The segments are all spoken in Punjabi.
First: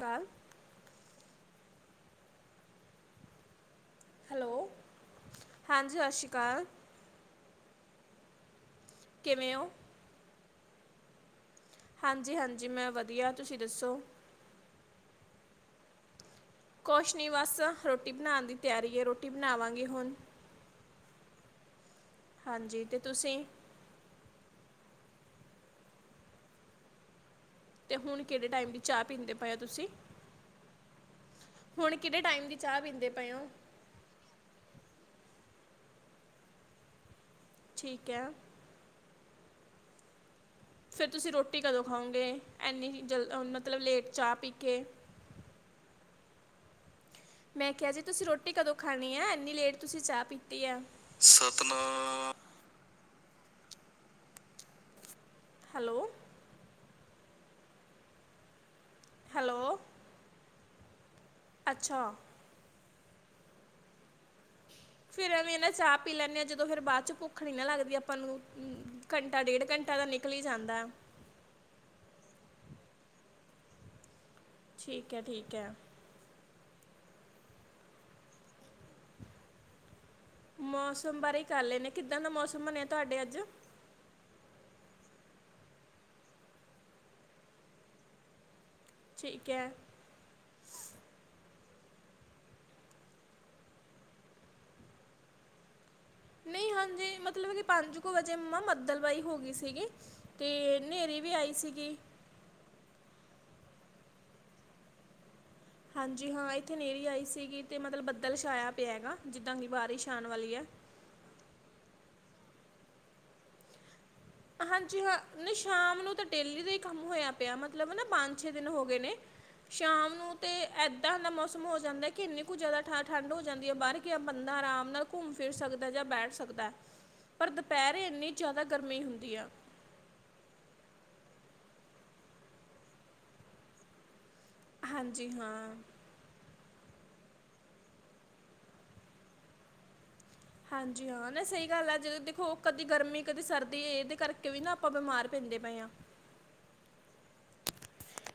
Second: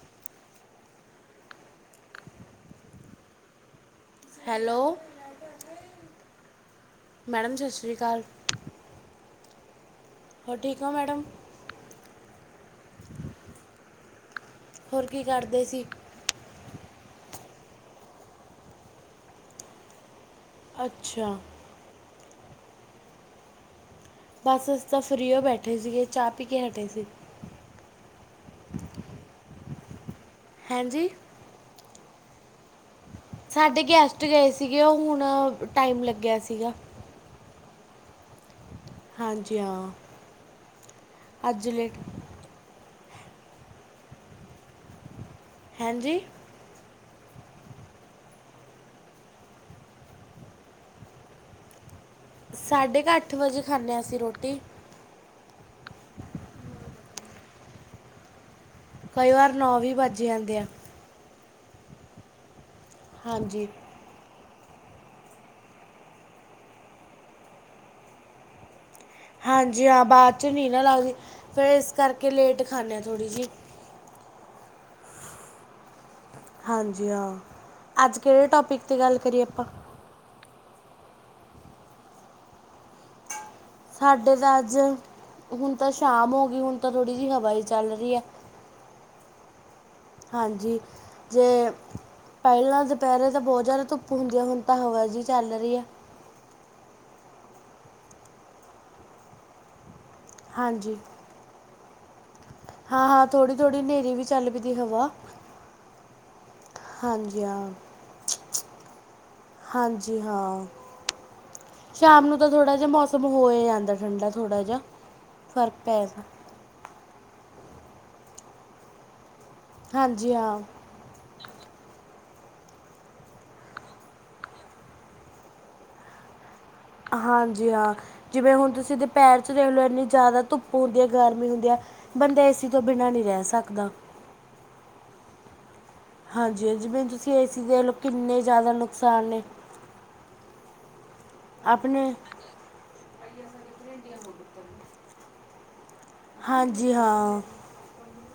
ਕੱਲ ਹੈਲੋ, ਹਾਂਜੀ 'ਸਤਿ ਸ਼੍ਰੀ ਅਕਾਲ'। ਮੈਡਮ 'ਸਤਿ ਸ਼੍ਰੀ ਅਕਾਲ'। ਕਿਵੇਂ ਹੋ? ਹੋਰ ਠੀਕ ਔ ਮੈਡਮ। ਹਾਂਜੀ, ਹਾਂਜੀ ਮੈਂ ਵਧੀਆ ਤੁਸੀਂ ਦੱਸੋ? ਹੋਰ ਕੀ ਕਰਦੇ ਸੀ? ਕੁਛ ਨਹੀਂ ਬਸ, ਰੋਟੀ ਬਣਾਉਣ ਦੀ ਤਿਆਰੀ ਏ ਰੋਟੀ ਬਣਾਵਾਂਗੇ ਹੁਣ। ਅੱਛਾ। ਹਾਂਜੀ ਤੇ ਤੁਸੀਂ? ਬਸ ਅਸੀ ਤਾਂ ਫਰੀ ਹੀ ਬੈਠੇ ਸੀਗੇ ਚਾਹ ਪੀ ਕੇ ਹਟੇ ਸੀ। ਤੇ ਹੁਣ ਕਿਹੜੇ ਟਾਈਮ ਦੀ ਚਾਹ ਪੀਂਦੇ ਪਏ ਹੋ ਤੁਸੀਂ। ਹੈਂਜੀ? ਹੁਣ, ਕਿਹੜੇ ਟਾਈਮ ਦੀ ਚਾਹ ਪੀਂਦੇ ਪਏ ਔ? ਸਾਡੇ ਗੈਸਟ ਗਏ ਸੀਗੇ ਉਹ ਹੁਣ ਟਾਈਮ ਲੱਗਿਆ ਸੀਗਾ। ਠੀਕ ਹੈ। ਹਾਂਜੀ ਹਾਂ। ਫਿਰ ਤੁਸੀਂ ਰੋਟੀ ਅੱਜ ਕਦੋਂ ਲੇਟ ਖਾਓਗੇ, ਏਨੀ ਜਲ ਮਤਲਬ ਲੇਟ ਚਾਹ ਪੀ ਕੇ। ਹੈਂਜੀ। ਮੈਂ ਕਿਹਾ ਜੀ, ਤੁਸੀਂ ਰੋਟੀ ਕਦੋਂ ਖਾਣੀ ਐ ਇੰਨੀ ਲੇਟ ਤੁਸੀਂ ਚਾਹ ਪੀਤੀ ਐ। ਸਤਨਾਮ ਸਾਢੇ ਕੁ ਅੱਠ ਵਜੇ ਖਾਂਨੇ ਹਾਂ ਅਸੀਂ ਰੋਟੀ। ਹੈਲੋ। ਕਈ ਵਾਰ ਹੈਲੋ ਨੌਂ ਵੀ ਵੱਜ ਜਾਂਦੇ ਆ। ਅੱਛਾ। ਹਾਂਜੀ। ਫਿਰ ਐਵੇਂ ਨਾ ਚਾਹ ਪੀ ਲੈਂਨੇ ਆ। ਜਦੋਂ ਫੇਰ ਬਾਅਦ ਚ ਭੁੱਖ ਨੀ ਨਾ ਲੱਗਦੀ ਆਪਾਂ ਨੂੰ। ਘੰਟਾ ਡੇਢ ਹਾਂਜੀ ਘੰਟਾ ਹਾਂ, ਤਾਂ ਨਿਕਲ ਬਾਅਦ ਹੀ 'ਚ ਨਹੀਂ ਨਾ ਜਾਂਦਾ ਲੱਗਦੀ ਫਿਰ ਇਸ ਕਰਕੇ ਲੇਟ ਖਾਂਨੇ ਹਾਂ ਥੋੜ੍ਹੀ ਜਿਹੀ। ਠੀਕ ਹੈ, ਠੀਕ ਹੈ। ਹਾਂਜੀ ਹਾਂ, ਅੱਜ ਕਿਹੜੇ ਟੋਪਿਕ 'ਤੇ ਗੱਲ ਕਰੀਏ ਆਪਾਂ? ਮੌਸਮ ਬਾਰੇ ਹੀ ਕਰ ਲੈਂਨੇ ਆ, ਕਿੱਦਾਂ ਦਾ ਮੌਸਮ ਬਣਿਆ ਤੁਹਾਡੇ ਅੱਜ। ਸਾਡੇ ਤਾਂ ਅੱਜ। ਹੁਣ ਤਾਂ ਸ਼ਾਮ ਹੋ ਗਈ ਹੁਣ ਤਾਂ ਥੋੜੀ ਜਿਹੀ ਹਵਾ ਈ ਚੱਲ ਰਹੀ ਹੈ। ਠੀਕ ਹੈ। ਹਾਂਜੀ ਜੇ ਪਹਿਲਾਂ ਦੁਪਹਿਰੇ ਤਾਂ ਬਹੁਤ ਜ਼ਿਆਦਾ ਧੁੱਪ ਹੁੰਦੀ ਹੈ। ਹੁਣ ਤਾਂ ਹਵਾ ਜਿਹਾ ਚੱਲ ਰਹੀ ਹੈ। ਨਹੀਂ ਹਾਂਜੀ ਮਤਲਬ ਕਿ ਪੰਜ ਕੁ ਵਜੇ ਮੰਮਾ ਬੱਦਲ ਵਾਹੀ ਹੋ ਗਈ ਸੀਗੀ। ਅਤੇ ਹਾਂਜੀ ਹਨੇਰੀ ਵੀ ਆਈ ਸੀਗੀ ਹਾਂ ਹਾਂ ਥੋੜ੍ਹੀ ਥੋੜ੍ਹੀ ਹਨੇਰੀ ਵੀ ਚੱਲ ਪਈਦੀ ਹਵਾ ਹਾਂਜੀ ਹਾਂ ਇੱਥੇ ਹਨੇਅਰੀ ਆਈ ਹਾਂਜੀ ਸੀਗੀ ਹਾਂ ਅਤੇ ਮਤਲਬ ਬੱਦਲ ਛਾਇਆ ਪਿਆ ਹੈਗਾ ਜਿੱਦਾਂ ਕਿ ਬਾਰਿਸ਼ ਹਾਂਜੀ ਆਉਣ ਵਾਲੀ ਹੈ ਹਾਂ ਸ਼ਾਮ ਨੂੰ ਤਾਂ ਥੋੜਾ ਜਿਹਾ ਮੌਸਮ ਹੋ ਜਾਂਦਾ ਠੰਡਾ ਥੋੜ੍ਹਾ ਜਿਹਾ ਹਾਂਜੀ ਹਾਂ ਨਹੀਂ ਫਰਕ ਸ਼ਾਮ ਪੈ ਨੂੰ ਜਾਂਦਾ ਤਾਂ ਡੇਲੀ ਦੇ ਗੁੰਮ ਹੋਇਆ ਪਿਆ। ਮਤਲਬ ਨਾ ਪੰਜ ਛੇ ਦਿਨ ਹੋ ਗਏ ਨੇ। ਸ਼ਾਮ ਹਾਂਜੀ ਨੂੰ ਤੇ ਹਾਂ ਇ ਇੱਦਾ ਦਾ ਮੌਸਮ ਹੋ ਜਾਂਦਾ ਕਿ ਇੰਨੀ ਕੁ ਜ਼ਿਆਦਾ ਠ ਠੰਢ ਹੋ ਜਾਂਦੀ ਹੈ ਬਾਹਰ ਗਿਆ ਬੰਦਾ ਆਰਾਮ ਨਾਲ। ਘੁੰਮ ਫਿਰ ਸਕਦਾ ਜਾਂ ਬੈਠ ਸਕਦਾ ਹੈ ਪਰ ਹਾਂਜੀ ਦੁਪਹਿਰੇ ਇੰਨੀ ਜ਼ਿਆਦਾ ਗਰਮੀ ਹੁੰਦੀ। ਆ ਲ ਇੰਨੀ ਜ਼ਿਆਦਾ ਧੁੱਪ ਹੁੰਦੀ ਹੈ ਗਰਮੀ ਹੁੰਦੀ ਹੈ ਬੰਦਾ ਏ ਸੀ ਤੋਂ ਬਿਨਾਂ ਨਹੀਂ ਰਹਿ ਸਕਦਾ। ਹਾਂਜੀ ਹਾਂ। ਹਾਂਜੀ, ਹਾਂਜੀ ਜਿਵੇਂ ਤੁਸੀਂ ਏ ਸੀ ਦੇਖ ਲਓ ਕਿੰਨੇ ਜ਼ਿਆਦਾ ਨੁਕਸਾਨ ਨੇ। ਹਾਂਜੀ ਹਾਂ, ਨਹੀ ਸਹੀ ਗੱਲ ਆ ਆਪਣੇ ਜਦੋਂ ਦੇਖੋ। ਕਦੇ ਗਰਮੀ ਕਦੇ ਸਰਦੀ ਇਹਦੇ ਕਰਕੇ ਵੀ ਨਾ ਆਪਾਂ ਬਿਮਾਰ ਪੈਂਦੇ ਪਏ ਹਾਂ। ਹਾਂਜੀ ਹਾਂ।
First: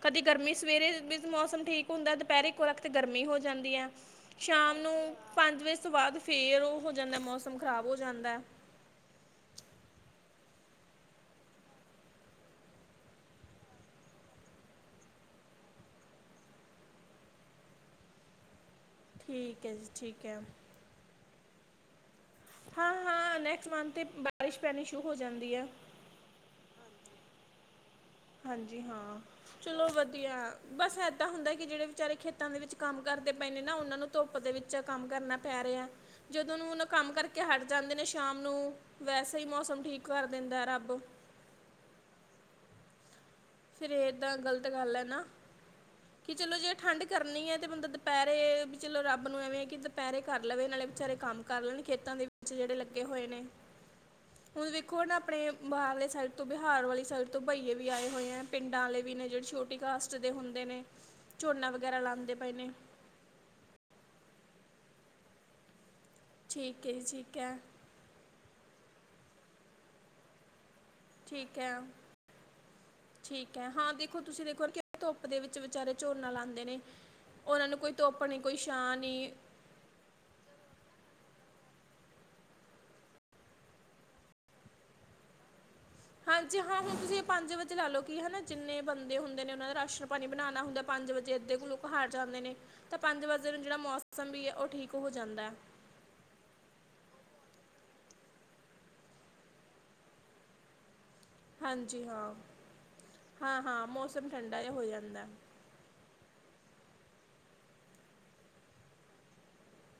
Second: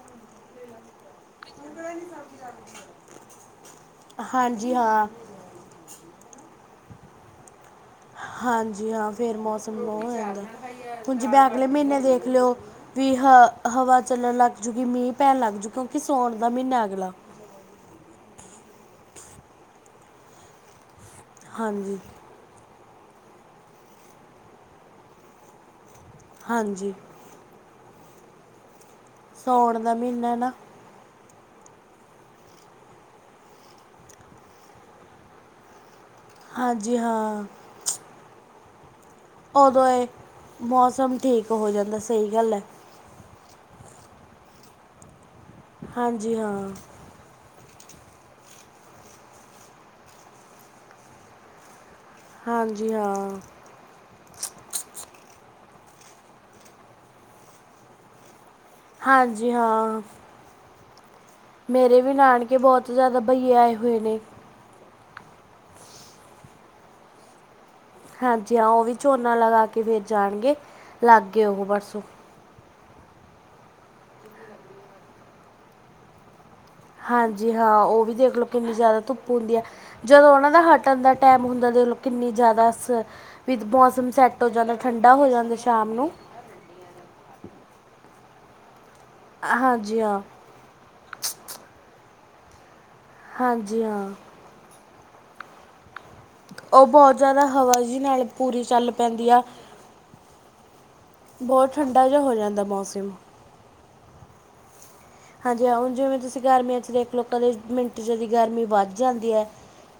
ਕਦੀ ਗਰਮੀ ਸਵੇਰੇ ਮੌਸਮ ਠੀਕ ਹੁੰਦਾ ਦੁਪਹਿਰੇ ਕੋਲ ਤੇ ਗਰਮੀ ਹੋ ਜਾਂਦੀ ਹੈ ਹਾਂਜੀ ਸ਼ਾਮ ਨੂੰ। ਹਾਂ ਪੰਜ ਵਜੇ ਤੋਂ ਬਾਅਦ ਫਿਰ ਉਹ ਹੋ ਜਾਂਦਾ ਮੌਸਮ ਖਰਾਬ ਹੋ ਜਾਂਦਾ ਹਾਂਜੀ ਹਾਂ ਫੇਰ ਮੌਸਮ ਹੋ ਜਾਂਦਾ ਹ ਜਿ ਮੈਂ ਅਗਲੇ ਮਹੀਨੇ ਦੇਖ ਲਿਓ ਵੀ ਹ ਹਵਾ ਚੱਲਣ ਲੱਗ ਜੂਗੀ ਮੀਂਹ ਪੈਣ ਲੱਗ ਜੂਗੀ ਕਿਉਂਕਿ ਸਉਣ ਦਾ ਮਹੀਨਾ ਅਗਲਾ ਠੀਕ ਹੈ ਜੀ ਠੀਕ ਹੈ ਹਾਂਜੀ ਹਾਂ ਹਾਂ ਨੈਕਸਟ ਮੰਥ ਤੇ ਬਾਰਿਸ਼ ਪੈਣੀ ਸ਼ੁਰੂ ਹੋ ਜਾਂਦੀ ਹੈ ਹਾਂਜੀ ਹਾਂਜੀ ਹਾਂ ਸਾਉਣ ਚਲੋ ਦਾ ਮਹੀਨਾ ਵਧੀਆ ਨਾ ਬਸ ਇਦਾਂ ਹੁੰਦਾ ਕਿ ਜਿਹੜੇ ਵਿਚਾਰੇ ਖੇਤਾਂ ਦੇ ਵਿੱਚ ਕੰਮ ਕਰਦੇ ਪਏ ਨੇ ਨਾ ਉਹਨਾਂ ਨੂੰ ਧੁੱਪ ਦੇ ਵਿੱਚ ਕੰਮ ਕਰਨਾ ਪੈ ਰਿਹਾ ਜਦੋਂ ਨੂੰ ਉਹਨਾਂ ਹਾਂਜੀ ਕੰਮ ਕਰਕੇ ਹਾਂ ਹਟ ਜਾਂਦੇ ਨੇ ਸ਼ਾਮ ਨੂੰ ਵੈਸੇ ਸਹੀ ਮੌਸਮ ਉਦੋਂ ਠੀਕ ਇਹ ਕਰ ਦਿੰਦਾ ਰੱਬ ਮੌਸਮ ਠੀਕ ਹੋ ਜਾਂਦਾ ਸਹੀ ਗੱਲ ਹੈ ਫਿਰ ਇਹ ਤਾਂ ਗ਼ਲਤ ਗੱਲ ਹੈ ਨਾ ਕਿ ਹਾਂਜੀ ਚਲੋ ਹਾਂ ਜੇ ਠੰਡ ਕਰਨੀ ਹੈ ਤੇ ਬੰਦਾ ਦੁਪਹਿਰੇ ਵੀ ਚਲੋ ਰੱਬ ਨੂੰ ਐਵੇਂ ਹੈ ਕਿ ਦੁਪਹਿਰੇ ਕਰ ਲਵੇ ਨਾਲੇ ਵਿਚਾਰੇ ਕੰਮ ਕਰ ਲੈਣ ਖੇਤਾਂ ਦੇ ਵੀ ਵਿੱਚ ਜਿਹੜੇ ਹਾਂਜੀ ਲੱਗੇ ਹਾਂ ਹੋਏ ਨੇ ਹੁਣ ਵੇਖੋ ਹੁਣ ਆਪਣੇ ਬਾਹਰਲੇ ਸਾਈਡ ਤੋਂ ਬਿਹਾਰ ਵਾਲੀ ਸਾਈਡ ਤੋਂ ਬਈਏ ਵੀ ਆਏ ਹੋਏ ਹੈ ਪਿੰਡਾਂ ਵਾਲੇ ਵੀ ਨੇ ਜਿਹੜੇ ਹਾਂਜੀ ਛੋਟੀ ਹਾਂ ਕਾਸਟ ਦੇ ਹੁੰਦੇ ਨੇ ਝੋਨਾ ਵਗੈਰਾ ਮੇਰੇ ਵੀ ਲਾਉਂਦੇ ਪਏ ਨਾਨਕੇ ਨੇ ਬਹੁਤ ਜ਼ਿਆਦਾ ਭੈਈਏ ਆਏ ਹੋਏ ਨੇ ਠੀਕ ਹੈ ਜੀ ਠੀਕ ਹੈ ਹਾਂਜੀ ਹਾਂ ਉਹ ਵੀ ਝੋਨਾ ਲਗਾ ਕੇ ਫਿਰ ਜਾਣਗੇ ਲੱਗ ਗਏ ਠੀਕ ਉਹ ਹੈ ਪਰਸੋਂ ਠੀਕ ਹੈ ਹਾਂ ਦੇਖੋ ਤੁਸੀਂ ਦੇਖੋ ਧੁੱਪ ਦੇ ਵਿੱਚ ਵਿਚਾਰੇ ਝੋਨਾ ਲਾਉਂਦੇ ਨੇ ਹਾਂਜੀ ਉਹਨਾਂ ਨੂੰ ਹਾਂ ਕੋਈ ਉਹ ਵੀ ਧੁੱਪ ਦੇਖ ਨਹੀਂ ਲਓ ਕੋਈ ਕਿੰਨੀ ਛਾਂ ਜ਼ਿਆਦਾ ਧੁੱਪ ਨਹੀਂ ਹੁੰਦੀ ਹੈ ਜਦੋਂ ਉਹਨਾਂ ਦਾ ਹਟਣ ਦਾ ਟਾਈਮ ਹੁੰਦਾ ਤਾਂ ਦੇਖ ਲੋ ਕਿੰਨੀ ਜ਼ਿਆਦਾ ਸ ਵੀ ਮੌਸਮ ਸੈੱਟ ਹੋ ਜਾਂਦਾ ਠੰਡਾ ਹੋ ਜਾਂਦਾ ਸ਼ਾਮ ਨੂੰ ਹਾਂਜੀ ਹਾਂ ਹੁਣ ਤੁਸੀਂ ਪੰਜ ਵਜੇ ਲਾ ਲਓ ਕਿ ਹਨਾ ਜਿੰਨੇ ਬੰਦੇ ਹੁੰਦੇ ਨੇ ਉਹਨਾਂ ਦਾ ਹਾਂਜੀ ਰਾਸ਼ਨ ਹਾਂ ਪਾਣੀ ਬਣਾਉਣਾ ਹੁੰਦਾ ਪੰਜ ਵਜੇ ਇੱਧਰ ਕੁਲ ਹਾਰ ਜਾਂਦੇ ਨੇ ਤਾਂ ਪੰਜ ਵਜੇ ਨੂੰ ਜਿਹੜਾ ਹਾਂਜੀ ਹਾਂ ਮੌਸਮ ਵੀ ਹੈ ਉਹ ਠੀਕ ਹੋ ਜਾਂਦਾ ਉਹ ਬਹੁਤ ਜ਼ਿਆਦਾ ਹਵਾ ਜੀ ਨਾਲ ਪੂਰੀ ਚੱਲ ਪੈਂਦੀ ਆ ਬਹੁਤ ਹਾਂਜੀ ਠੰਡਾ ਜਿਹਾ ਹੋ ਹਾਂ ਜਾਂਦਾ ਮੌਸਮ ਹਾਂ ਹਾਂ ਮੌਸਮ ਠੰਡਾ ਜਿਹਾ ਹੋ ਜਾਂਦਾ ਜਿਉਂ-ਜਿਉਂ! ਜਿਵੇਂ ਤੁਸੀਂ ਗਰਮੀਆਂ 'ਚ ਦੇਖ ਲਓ ਕਦੇ ਮਿੰਟ ਚਦੀ ਗਰਮੀ ਵੱਧ ਜਾਂਦੀ ਐ।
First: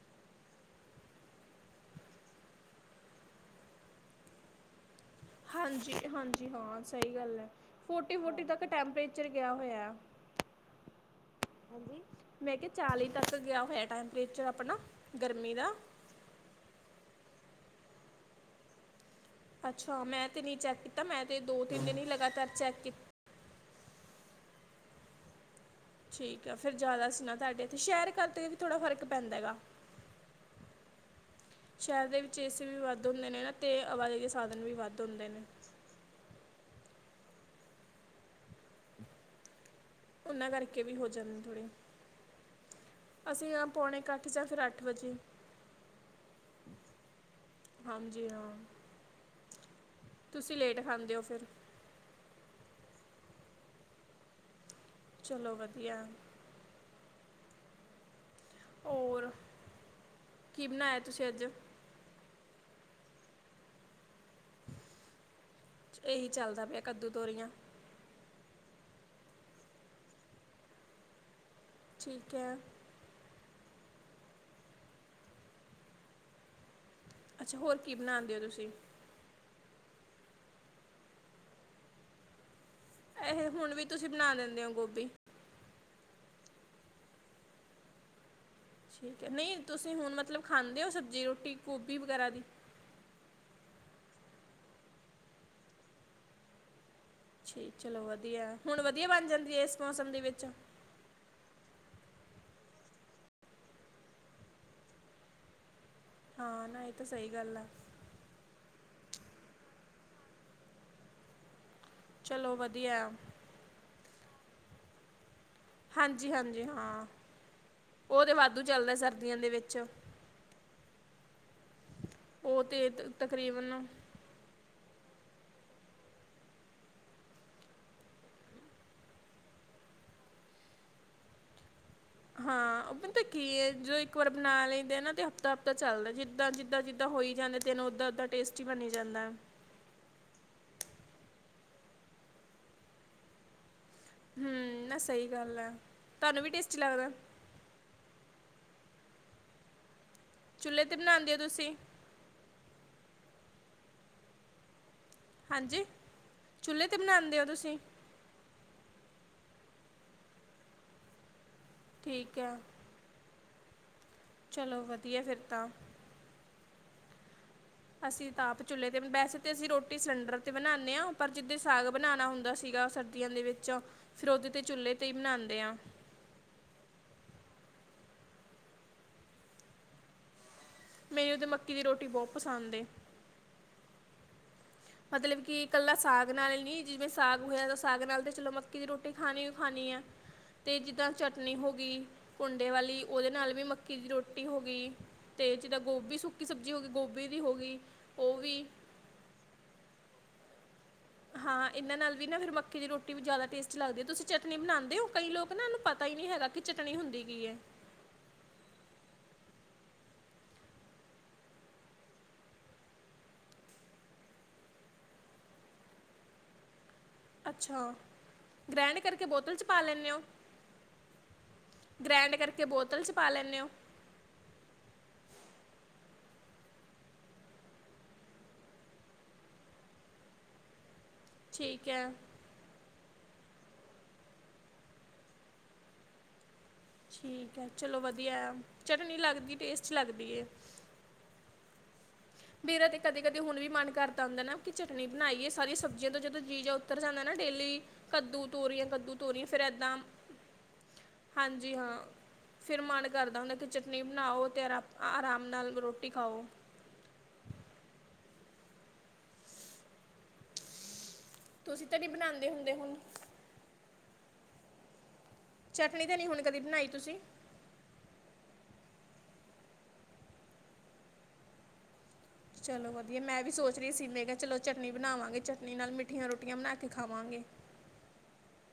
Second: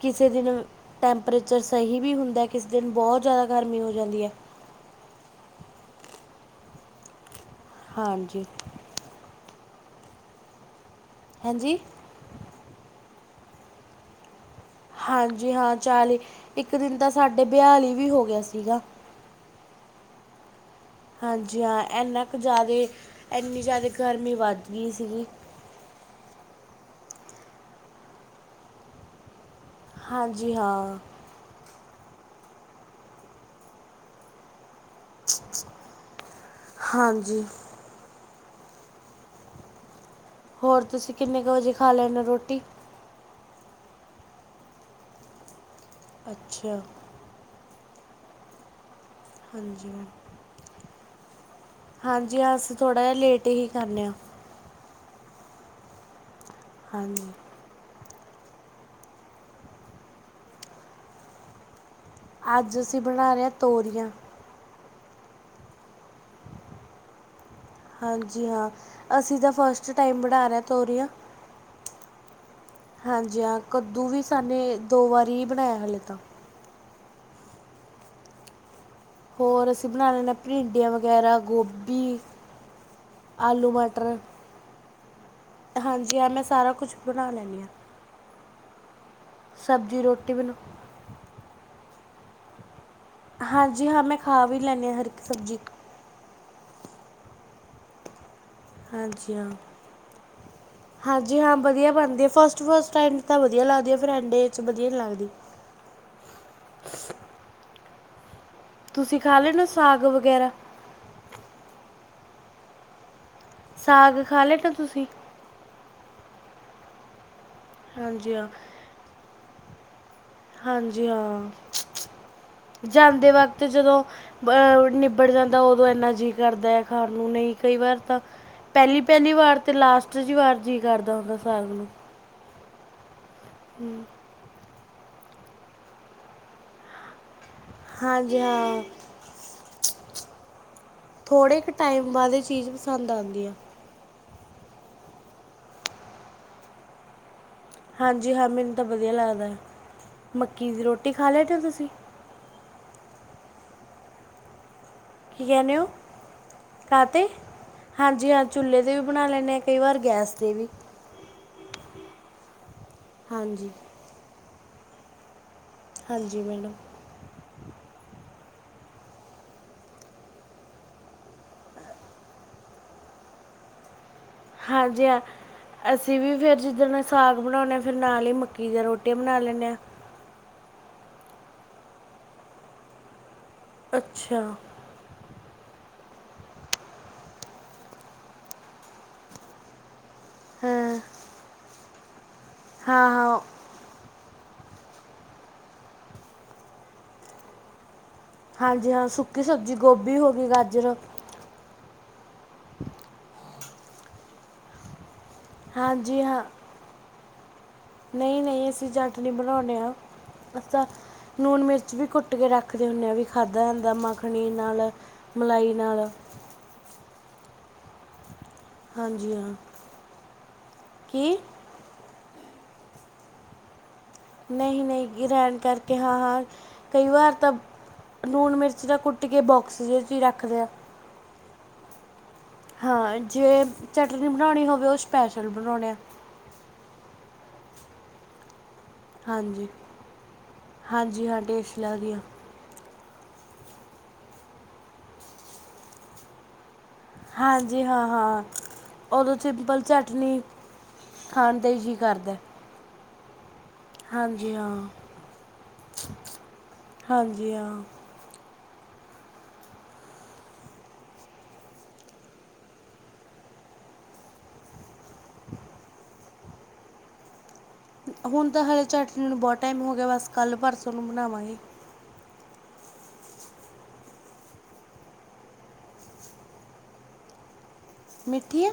ਕਿਸੇ ਦਿਨ ਟੈਂਪਰੇਚਰ ਸਹੀ ਵੀ ਹੁੰਦਾ, ਕਿਸੇ ਦਿਨ ਬਹੁਤ ਜ਼ਿਆਦਾ ਗਰਮੀ ਹੋ ਜਾਂਦੀ ਐ। ਹਾਂਜੀ-ਹਾਂਜੀ ਹਾਂ, ਸਹੀ ਗੱਲ ਏ ਫੋਟੀ- ਫੋਟੀ ਹਾਂਜੀ ਤੱਕ ਟੈਂਪਰੇ ਚਿਰ ਗਿਆ ਹੋਇਆ, ਹਾਂਜੀ। ਮੈਂ ਕਿਹਾ, ਚਾਲੀ ਤੱਕ ਗਿਆ ਹੋਇਆ ਟੈਂਪਰੇਚਰ ਆਪਣਾ। ਹਾਂਜੀ, ਗਰਮੀ ਦਾ ਹਾਂ ਚਾਲੀ, ਇੱਕ ਦਿਨ ਤਾਂ ਸਾਡੇ ਬਿਆਲੀ ਵੀ ਹੋ ਗਿਆ ਸੀਗਾ। ਅੱਛਾ! ਮੈਂ ਤੇ ਨੀਂ ਚੈੱਕ ਕੀਤਾ, ਮੈਂ ਤੇ ਹਾਂਜੀ ਦੋ ਹਾਂ ਤਿੰਨ ਦਿਨ ਹੀ ਇੰਨਾ ਕੁ ਲਗਾਤਾਰ ਚੈੱਕ ਜ਼ਿਆਦਾ ਕੀਤਾ। ਇੰਨੀ ਜ਼ਿਆਦਾ ਗਰਮੀ ਵੱਧ ਗਈ ਸੀਗੀ। ਠੀਕ ਆ ਫਿਰ ਜ਼ਿਆਦਾ ਹਸਨਾ ਤੁਹਾਡੇ ਇੱਥੇ ਸ਼ਹਿਰ ਖਾਤੇ ਵੀ ਥੋੜ੍ਹਾ ਫ਼ਰਕ ਪੈਂਦਾ ਗਾ। ਹਾਂਜੀ ਹਾਂ। ਸ਼ਹਿਰ ਦੇ ਵਿੱਚ ਏ ਸੀੇ ਵੀ ਵੱਧ ਹੁੰਦੇ ਨੇ ਨਾ ਤੇ ਆਵਾਜਾਈ ਦੇ ਸਾਧਨ ਵੀ ਵੱਧ। ਹੁੰਦੇ ਨੇ ਹਾਂਜੀ। ਉਹਨਾਂ ਕਰਕੇ ਹੋਰ ਵੀ ਹੋ ਤੁਸੀਂ ਜਾਂਦੇ ਕਿੰਨੇ ਕੁ ਥੋੜ੍ਹੇ। ਵਜੇ ਖਾ ਲੈਂਦੇ ਹੋ ਰੋਟੀ ਅਸੀਂ ਪਾਉਣੇ ਇਕੱਠ ਜਾਂ ਫਿਰ ਅੱਠ ਵਜੇ ਅੱਛਾ ਹਾਂਜੀ ਹਾਂ ਹਾਂਜੀ ਤੁਸੀਂ ਲੇਟ ਖਾਂਦੇ ਹੋ ਫਿਰ। ਹਾਂਜੀ ਹਾਂ ਅਸੀ ਥੋੜ੍ਹਾ ਜਿਹਾ ਲੇਟ ਹੀ ਖਾਨੇ ਆ। ਚਲੋ ਵਧੀਆ। ਹਾਂਜੀ। ਹੋਰ, ਕੀ ਬਣਾਇਆ ਤੁਸੀਂ ਅੱਜ? ਅੱਜ ਅਸੀਂ ਬਣਾ ਰਹੇ ਹਾਂ ਤੋਰੀਆਂ। ਇਹੀ ਚੱਲਦਾ ਪਿਆ ਕੱਦੂ, ਤੋਰੀਆਂ। ਹਾਂਜੀ ਹਾਂ, ਅਸੀਂ ਤਾਂ ਫਸਟ ਟਾਈਮ ਬਣਾ ਰਹੇ ਆਂ ਤੋਰੀਆਂ। ਠੀਕ ਐ। ਹਾਂਜੀ ਹਾਂ, ਕੱਦੂ ਵੀ ਸਾਨੇ ਦੋ ਵਾਰੀ ਹੀ ਬਣਾਇਆ ਹਲੇ ਤਾਂ। ਅੱਛਾ ਹੋਰ ਕੀ ਬਣਾਉਂਦੇ ਓ ਤੁਸੀਂ? ਹੋਰ ਅਸੀਂ ਬਣਾ ਲੈਂਦੇ ਹਾਂ ਭਰੀਡੀਆਂ ਵਗੈਰਾ, ਗੋਭੀ। ਇਹ ਆਲੂ ਹੁਣ ਵੀ ਤੁਸੀਂ ਮਟਰ, ਬਣਾ ਦਿੰਦੇ ਹੋ ਗੋਭੀ ਹਾਂਜੀ ਆ ਮੈਂ ਸਾਰਾ ਕੁਛ ਬਣਾ ਲੈਂਦੀ ਆਂ। ਠੀਕ ਹੈ ਨਹੀਂ ਤੁਸੀਂ ਸਬਜ਼ੀ ਹੁਣ ਰੋਟੀ ਮਤਲਬ ਮੈਨੂੰ ਖਾਂਦੇ ਹੋ ਸਬਜ਼ੀ ਰੋਟੀ ਗੋਭੀ ਵਗੈਰਾ ਦੀ? ਹਾਂਜੀ ਹਾਂ ਮੈਂ ਖਾ ਵੀ ਲੈਂਣੀ ਆਂ ਹਰ ਇੱਕ ਸਬਜ਼ੀ। ਜੀ, ਚਲੋ ਵਧੀਆ, ਹੁਣ ਵਧੀਆ ਬਣ ਹਾਂਜੀ ਹਾਂ ਜਾਂਦੀ ਏ ਇਸ ਮੌਸਮ ਦੇ ਵਿੱਚ? ਹਾਂਜੀ ਹਾਂ ਵਧੀਆ ਬਣਦੀ ਫਸਟ- ਫਸਟ ਟਾਇਮ ਤਾਂ ਵਧੀਆ ਲੱਗਦੀ ਆ ਫਿਰ ਐਂਡ ਜੇ'ਚ ਵਧੀਆ ਨੀ ਲੱਗਦੀ। ਹਾਂ, ਨਾ ਇਹ ਤਾਂ ਸਹੀ ਗੱਲ ਆ। ਤੁਸੀਂ ਖਾ ਲੈਨੇ ਓ ਸਾਗ ਵਗੈਰਾ? ਚਲੋ ਵਧੀਆ। ਸਾਗ ਖਾ ਲੈਨੇ ਤੁਸੀ? ਹਾਂਜੀ -ਹਾਂਜੀ ਹਾਂ, ਉਹ ਹਾਂਜੀ ਤਾਂ ਹਾਂ ਵਾਧੂ ਚੱਲਦਾ ਸਰਦੀਆਂ ਦੇ ਵਿੱਚ। ਹਾਂਜੀ ਹਾਂ, ਉਹ ਤੇ ਤ- ਜਾਂਦੇ ਵਕਤ ਤਕਰੀਬਨ ਜਦੋਂ ਅਹ ਨਿਬੜ ਜਾਂਦਾ ਉਦੋਂ ਇੰਨਾ ਜੀਅ ਕਰਦਾ ਏ ਖਾਣ ਨੂੰ ਨਹੀਂ ਕਈ ਵਾਰ ਤਾਂ। ਪਹਿਲੀ- ਪਹਿਲੀ ਵਾਰ ਤੇ ਲਾਸਟ ਜੀ ਵਾਰ ਜੀਅ ਕਰਦਾ ਹੁੰਦਾ ਸਾਗ ਨੂੰ। ਹਾਂ, ਉਹ ਪਤਾ ਤਾਂ ਕੀ ਏ ਜੋ ਇੱਕ ਵਾਰ ਬਣਾ ਲਈ ਦਾ ਨਾ ਤੇ ਹਫ਼ਤਾ -ਹਫ਼ਤਾ ਚੱਲਦਾ ਜਿੱਦਾਂ, ਜਿੱਦਾਂ, ਜਿੱਦਾਂ ਹੋਈ ਜਾਂਦਾ। ਤੈਨ ਉੱਦਾਂ-ਉੱਦਾਂ ਹਾਂਜੀ ਟੇਸਟੀ ਹਾਂ ਬਨੀ ਜਾਂਦਾ। ਥੋੜ੍ਹੇ ਕੇ ਟਾਈਮ ਬਾਅਦ ਇਹ ਚੀਜ਼ ਪਸੰਦ ਆਉਦੀ ਆ। ਹੂੰ ਨਾ ਸਹੀ ਗੱਲ ਹੈ ਤੁਹਾਨੂੰ ਵੀ ਟੇਸਟੀ ਲੱਗਦਾ। ਹਾਂਜੀ ਹਾਂ ਮੈਨੂੰ ਤਾਂ ਵਧੀਆ ਲੱਗਦਾ, ਮੱਕੀ ਦੀ ਚੁੱਲ੍ਹੇ 'ਤੇ ਰੋਟੀ ਖਾ ਬਣਾਉਂਦੇ ਲੈਦੇ ਹੋ ਤੁਸੀਂ? ਕੀ ਕਹਿੰਦੇ ਹਾਂਜੀ, ਹੋ ਚੁੱਲ੍ਹੇ 'ਤੇ ਕਾਹਤੇ ਬਣਾਉਂਦੇ ਓ ਤੁਸੀ? ਹਾਂਜੀ ਹਾਂ ਚੁੱਲੇ ਤੇ ਵੀ ਬਣਾ ਲੈਂਦੇ ਹਾਂ ਕਈ ਵਾਰ ਗੈਸ ਤੇ ਵੀ। ਠੀਕ ਐ। ਹਾਂਜੀ। ਚਲੋ ਵਧੀਆ ਫਿਰ ਤਾਂ। ਹਾਂਜੀ ਮੈਡਮ। ਅਸੀਂ ਤਾਂ ਆਪ ਚੁੱਲ੍ਹੇ 'ਤੇ ਵੈਸੇ ਤਾਂ ਅਸੀਂ ਰੋਟੀ ਸਿਲੰਡਰ 'ਤੇ ਬਣਾਨੇ ਆ ਪਰ ਜਿੱਦਾਂ ਸਾਗ ਬਣਾਣਾ ਹੁੰਦਾ ਸੀਗਾ ਸ ਤੀਆ ਦੇ ਵਿੱਚੋ- ਹਾਂਜੀ ਹਾਂ, ਅਸੀਂ- ਅਸੀਂ ਵੀ ਫਿਰ ਜਿੱਦਣ ਨਾਲ ਸਾਗ ਬਣਾਨੇ ਆ ਫਿਰ ਨਾਲ ਹੀ ਮੱਕੀ ਦੀਆਂ ਰੋਟੀਆਂ ਬਣਾ ਲੈਂਨੇ ਆ। ਮੇਰੀ ਤੇ ਮੱਕੀ ਦੀ ਰੋਟੀ ਬਹੁਤ ਪਸੰਦ ਏ। ਅੱਛਾ। ਮਤਲਬ ਕਿ ਇਕੱਲਾ ਸਾਗ ਨਾਲ ਨੀ ਜਿਵੇਂ ਸਾਗ ਹੋਇਆ ਸਾਗ ਨਾਲ ਤੇ ਚਲੋ ਮੱਕੀ ਦੀ ਰੋਟੀ ਖਾਣੀਓ ਖਾਣੀ ਆ। ਤੇ ਹਾਂ ਜਿੱਦਾਂ ਚਟਨੀ ਹੋ ਗਈ, ਕੁੰਡੇ ਵਾਲੀ ਹਾਂ ਉਹਦੇ ਹਾਂ ਨਾਲ ਵੀ ਮ ਮੱਕੀ ਦੀ ਰੋਟੀ ਹੋ ਗਈ ਤੇ ਜਿੱਦਾਂ ਗੋਭੀ ਸੁੱਕੀ ਸਬਜ਼ੀ ਹੋ ਗਈ, ਗੋਭੀ ਦੀ ਹੋ ਗਈ। ਉਹ ਵੀ ਹਾਂਜੀ, ਹਾਂ ਸੁੱਕੀ ਸਬਜ਼ੀ ਗੋਭੀ ਹੋ ਗਈ, ਗਾਜਰ। ਹਾਂ ਇਹਨਾਂ ਨਾਲ ਵੀ ਨਾ ਫਿਰ ਮੱਕੀ ਦੀ ਰੋਟੀ ਵੀ ਜ਼ਿਆਦਾ ਟੇਸਟੀ ਲੱਗਦੀ ਹੈ ਤੁਸੀਂ ਚਟਨੀ ਬਣਾਉਂਦੇ ਹੋ ਕਈ ਲੋਕ ਨਾ ਇਹਨੂੰ ਪਤਾ ਹੀ ਹਾਂਜੀ ਨਹੀਂ ਹਾਂ ਹੈਗਾ ਕਿ ਚਟਨੀ ਹੁੰਦੀ ਕੀ ਏ। ਨਹੀਂ- ਨਹੀਂ ਅਸੀਂ ਚਟਨੀ ਬਣਾਉਣੇ ਆ ਅਸੀਂ ਤਾਂ ਨੂਨ ਮਿਰਚ ਵੀ ਘੁੱਟ ਕੇ ਰੱਖਦੇ ਹੁੰਨੇ ਆ ਵੀ ਖਾਧਾ ਜਾਂਦਾ ਮਖਣੀ ਨਾਲ। ਮਲਾਈ ਨਾਲ। ਅੱਛਾ, ਗ੍ਰੈਂਡ ਕਰਕੇ ਹਾਂਜੀ ਹਾਂ ਬੋਤਲ 'ਚ ਪਾ ਲੈਂਨੇ ਹੋ? ਕੀ ਗ੍ਰੈਂਡ ਕਰਕੇ ਬੋਤਲ 'ਚ ਪਾ ਲੈਂਨੇ ਹੋ? ਨਹੀਂ ਨਹੀਂ ਗਰੈਂਡ ਕਰਕੇ ਹਾਂ ਹਾਂ ਕਈ ਵਾਰ ਤਾਂ- ਲੂਣ ਮਿਰਚ ਤਾਂ ਕੁੱਟ ਕੇ ਬੋਕਸ ਜੇ ਚ ਹੀ ਰੱਖਦੇ ਆ। ਠੀਕ ਐ। ਹਾਂ ਜੇ ਚਟਨੀ ਬਣਾਉਣੀ ਹੋਵੇ ਉਹ ਸਪੈਸ਼ਲ ਬਣਾਉਣੇ ਆ। ਠੀਕ ਐ, ਚਲੋ ਵਧੀਆ ਐ, ਚਟਨੀ ਲੱਗਦੀ ਹਾਂਜੀ ਟੇਸਟ ਲੱਗਦੀ ਏ। ਹਾਂਜੀ ਹਾਂ ਟੇਸਟ ਲੱਗਦੀ ਆਂ। ਮੇਰਾ ਤੇ ਕਦੇ ਕਦੇ ਹੁਣ ਵੀ ਮਨ ਕਰਦਾ ਹੁੰਦਾ ਨਾ ਕਿ ਚਟਨੀ ਬਣਾਈਏ ਸਾਰੀਆ ਸਬਜ਼ੀਆਂ ਤੋਂ ਜਦੋਂ ਜੀ ਜਾ- ਉੱਤਰ ਜਾਂਦਾ ਨਾ ਡੇਲੀ ਹਾਂਜੀ ਹਾਂ ਹਾਂ ਕੱਦੂ ਤੋਰੀਆਂ ਕੱਦੂ ਉਦੋਂ ਤੋਰੀਆਂ ਫ਼ਿਰ ਸਿੰਪਲ ਏਦਾਂ- ਚਟਨੀ ਖਾਣ ਤੇ ਜੀ ਕਰਦਾ। ਫਿਰ ਮਨ ਕਰਦਾ ਹੁੰਦਾ ਕਿ ਚਟਨੀ ਬਣਾਓ ਹਾਂਜੀ ਅਤੇ ਹਾਂ ਆਰਾ ਆਰਾਮ ਨਾਲ ਰੋਟੀ ਖਾਓ। ਹਾਂਜੀ ਹਾਂ। ਤੁਸੀਂ ਤਾਂ ਨੀ ਬਣਾਦੇ ਹੁੰਦੇ ਹੁਣ? ਚਟਨੀ ਤਾਂ ਨੀ ਹੁਣ ਕਦੀ ਬਣਾਈ ਤੁਸੀਂ? ਹੁਣ ਤਾਂ ਹਾਲੇ ਚਟਨੀ ਨੂੰ ਬਹੁਤ ਟਾਈਮ ਹੋ ਗਿਆ ਬਸ ਕੱਲ੍ਹ ਪਰਸੋਂ ਨੂੰ ਬਣਾਵਾਂਗੇ। ਚਲੋ ਵਧੀਆ ਮੈਂ ਵੀ ਸੋਚ ਰਹੀ ਸੀ ਮੈਂ ਕਿਹਾ ਚਲੋ ਚਟਨੀ ਬਣਾਵਾਂਗੇ ਚਟਨੀ ਨਾਲ ਮਿੱਠੀਆਂ ਰੋਟੀਆਂ ਬਣਾ ਕੇ ਖਾਵਾਂਗੇ। ਮਿੱਠੀਆ!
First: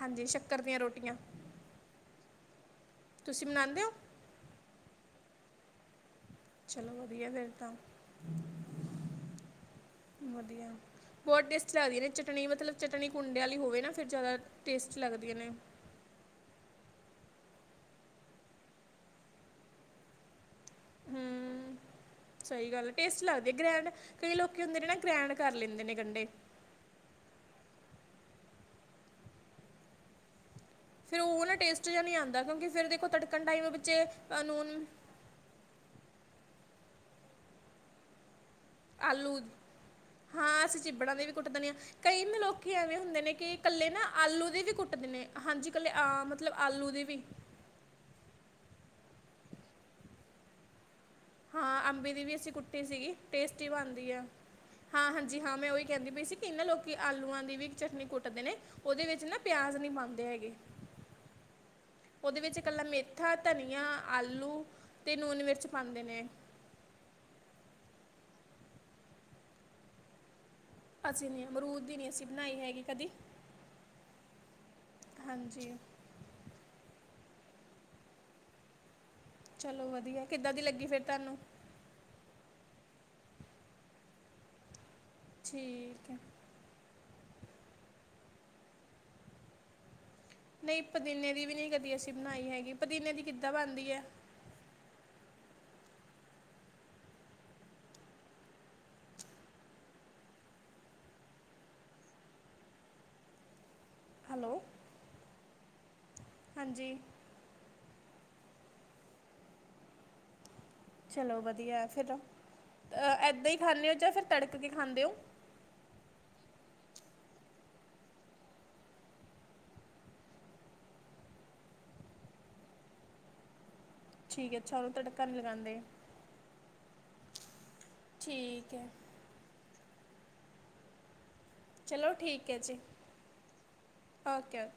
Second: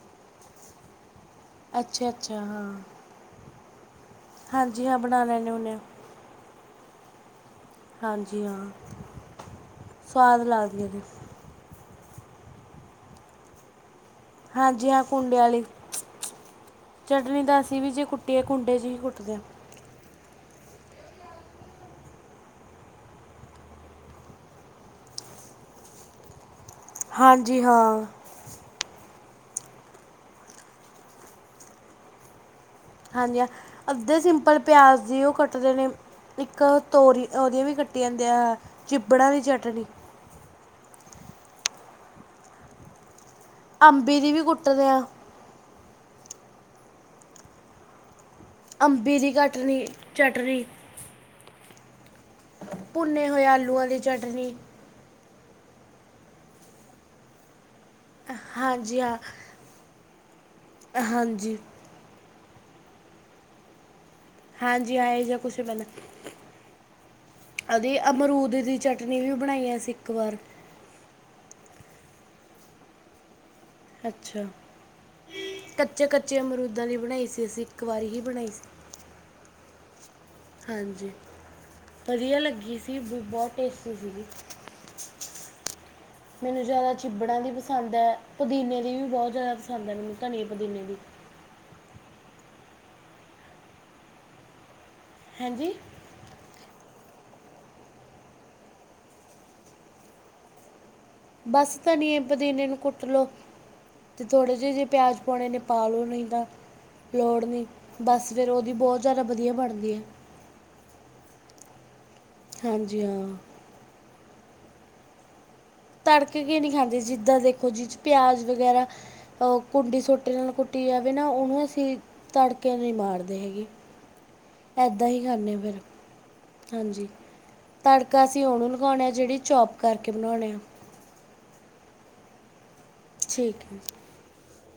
ਹਾਂਜੀ ਸ਼ੱਕਰ ਦੀਆਂ ਰੋਟੀਆਂ। ਅੱਛਾ ਅੱਛਾ ਹਾਂ। ਤੁਸੀਂ ਬਣਾਦੇ ਹੋ? ਹਾਂਜੀ ਹਾਂ, ਬਣਾ ਲੈਂਨੇ ਹੁੰਨੇ ਆ। ਚਲੋ ਵਧੀਆ ਫਿਰ ਤਾਂ। ਹਾਂਜੀ ਹਾਂ ਸਵਾਦ ਵਧੀਆ ਲੱਗਦੀ ਆ। ਬਹੁਤ ਟੇਸਟੀ ਲੱਗਦੀ ਆਂ ਚਟਨੀ ਮਤਲਬ ਚਟਨੀ ਕੁੰਡੇ ਵਾਲੀ ਹੋਵੇ ਨਾ ਫਿਰ ਜ਼ਿਆਦਾ- ਹਾਂਜੀ ਟੇਸਟ ਹਾਂ ਲੱਗਦੀਆਂ ਕੁੰਡੇ ਨੇ ਵਾਲੀ। ਚਟਨੀ ਤਾਂ ਅਸੀਂ ਵੀ ਜੇ ਕੁੱਟੀਏ ਕੁੰਡੇ ਚ ਹੀ ਕੁੱਟਦੇ ਆ। [unintelligible] ਹੂੰ [inaudible] ਸਹੀ ਗੱਲ ਹੈ ਟੇਸਟ ਲੱਗਦੀ ਆ, ਗ੍ਰੈਂਡ ਕਈ ਲੋਕ ਹੁੰਦੇ ਨੇ ਨਾ ਗ੍ਰੈਂਡ ਕਰ ਲੈਂਦੇ ਨੇ ਗੰਡੇ। ਹਾਂਜੀ ਹਾਂ। ਫਿਰ ਉਹ ਨਾ ਟੇਸਟ ਜਾ ਨੀ ਆਂਦਾ ਕਿਉਂਕਿ ਫਿਰ ਤੇ- ਹਾਂਜੀ ਅੱਧੇ ਸਿੰਪਲ ਪਿਆਜ਼ ਦੀ ਉਹ ਕੱਟ- ਕੱਟ ਦੇ ਨੇ ਇੱਕ ਤੋਰੀ ਉਹਦੀਆਂ ਵੀ ਕੱਟੀ ਜਾਂਦੀ ਆ। ਚਿੱਬੜਾਂ ਆਲੂ ਦੀ ਚਟਨੀ ਹਾਂ ਅਸੀਂ ਚਿੱਬੜਾਂ ਦੇ ਵੀ ਕੁੱਟ ਦਿੰਦੇ ਆ, ਕਈ ਲੋਕ ਐਵੇਂ ਹੁੰਦੇ ਨੇ ਕਿ- ਇਕੱਲੇ ਨਾ ਅੰਬੀ ਦੀ ਆਲੂ ਦੇ ਵੀ ਆ ਕੁੱਟਦੇ ਨੇ ਹਾਂਜੀ, ਇਕੱਲੇ ਆ ਮਤਲਬ ਆਲੂ ਦੀ ਵੀ ਅੰਬੀ ਦੀ ਕਟਨੀ ਚਟਣੀ, ਹਾਂ ਅੰਬੀ ਦੀ ਵੀ ਅਸੀਂ ਕੁੱਟੀ ਸੀਗੀ ਭੁੰਨੇ ਹੋਏ ਟੇਸਟੀ ਆਲੂਆਂ ਦੀ ਬਣਦੀ ਹੈ। ਚਟਨੀ ਹਾਂ ਹਾਂਜੀ ਹਾਂ ਮੈਂ ਉਹੀ ਕਹਿੰਦੀ ਪਈ ਸੀ ਕਿਨਾਂ ਲੋਕ ਆਲੂਆਂ ਦੀ ਵੀ ਚਟਨੀ ਕੁੱਟਦੇ ਨੇ ਹਾਂਜੀ ਉਹਦੇ ਹਾਂ ਵਿੱਚ ਨਾ ਪਿਆਜ਼ ਨਹੀਂ ਪਾਉਂਦੇ ਹੈਗੇ ਹਾਂਜੀ ਉਹਦੇ ਵਿੱਚ ਇਕੱਲਾ ਮੇਥਾ ਧਨੀਆ ਆਲੂ ਹਾਂਜੀ ਹਾਂ ਤੇ ਇਹ ਜਿਹਾ ਨੂਨ ਕੁਛ ਮਿਰਚ ਪੈਂਦਾ ਪਾਉਂਦੇ ਨੇ ਅਮਰੂਦ ਦੀ ਚਟਨੀ ਵੀ ਬਣਾਈ ਅਸੀਂ ਇੱਕ ਵਾਰ ਅਸੀਂ ਨਮਰੂਦ ਦੀ ਨੀ ਅਸੀਂ ਬਣਾਈ ਹੈਗੀ ਕਦੀ, ਅੱਛਾ ਹਾਂਜੀ ਕੱਚੇ-ਕੱਚੇ ਮਮਰੂਦਾਂ ਦੀ ਬਣਾਈ ਸੀ, ਅਸੀਂ ਇੱਕ ਵਾਰੀ ਹੀ ਬਣਾਈ ਸੀ। ਚਲੋ ਵਧੀਆ। ਕਿੱਦਾਂ ਦੀ ਲੱਗੀ ਫਿਰ ਹਾਂਜੀ ਤੁਹਾਨੂੰ ਵਧੀਆ ਲੱਗੀ ਸੀ ਵੀ ਬਹੁਤ ਟੇਸਟੀ ਸੀਗੀ। ਠੀਕ ਐ। ਮੈਨੂੰ ਜ਼ਿਆਦਾ ਚਿੱਬੜਾਂ ਦੀ ਪਸੰਦ ਹੈ, ਪੁਦੀਨੇ ਦੀ ਵੀ ਬਹੁਤ ਜ਼ਿਆਦਾ ਖਾਂ ਨਹੀਂ ਪੁਦੀਨੇ ਦੀ ਵੀ ਨਹੀਂ, ਕਦੀ ਅਸੀਂ ਬਣਾਈ ਹੈਗੀ, ਪੁਦੀਨੇ ਦੀ ਕਿੱਦਾਂ ਬਣਦੀ ਹੈ, ਹੈਂਜੀ, ਬਸ ਧਨੀਏ, ਪਦੀਨੇ ਨੂੰ ਕੁੱਟ ਲੋੋ ਤੇ ਥੋੜੇ ਹੈਲੋ ਜਿਹੇ ਜੇ ਪਿਆਜ਼ ਪਾਉਣੇ ਨੇ ਪਾਲਓ ਨਹੀਂਦਾ ਹਾਂਜੀ ਲੋੜ ਨਹੀਂ, ਬਸ ਫਿਰ ਉਹਦੀ ਬਹੁਤ ਜ਼ਿਆਦਾ ਵਧੀਆ ਬਣਦੀ ਹੈ ਚਲੋ ਵਧੀਆ ਫਿਰ ਹਾਂਜੀ ਅ ਹਾਂ ਏਦਾਂ ਹੀ ਖਾਂਦੇ ਹੋ, ਜਾਂ ਫਿਰ ਤੜਕ ਕੇ ਖਾਂਦੇ ਹੋ। ਤੜਕੇ ਕੇ ਨੀ ਖਾਂਦੇ ਜਿੱਦਾਂ ਦੇਖੋ, ਜੀ ਪਿਆਜ ਵਗੈਰਾ। ਅ ਕੁੰਡੀ ਸੋਟੇ ਨਾਲ ਕੁੱਟੀ ਜਾਵੇ, ਨਾ ਉਹਨੂੰ ਅਸੀਂ ਤੜਕੇ ਨਹੀਂ ਮਾਰਦੇ ਹੈਗੇ। ਠੀਕ ਹੈ ਅੱਛਾ ਉਹਨੂੰ ਏਦਾਂ ਹੀ ਤੜਕਾ ਨਹੀਂ ਖਾਦੇਂ ਫਿਰ ਲਗਾਉਂਦੇ ਹਾਂਜੀ ਤੜਕਾ ਅਸੀਂ ਉਹਨੂੰ ਠੀਕ ਹੈ ਲਗਾਣੇ, ਆ ਜਿਹੜੀ ਚੋਪ ਕਰਕੇ ਬਣਾਉਣੇ ਆ। ਚਲੋ ਠੀਕ ਹੈ ਜੀ, ਠੀਕ ਹੈ, ਓਕੇ ਓਕੇ,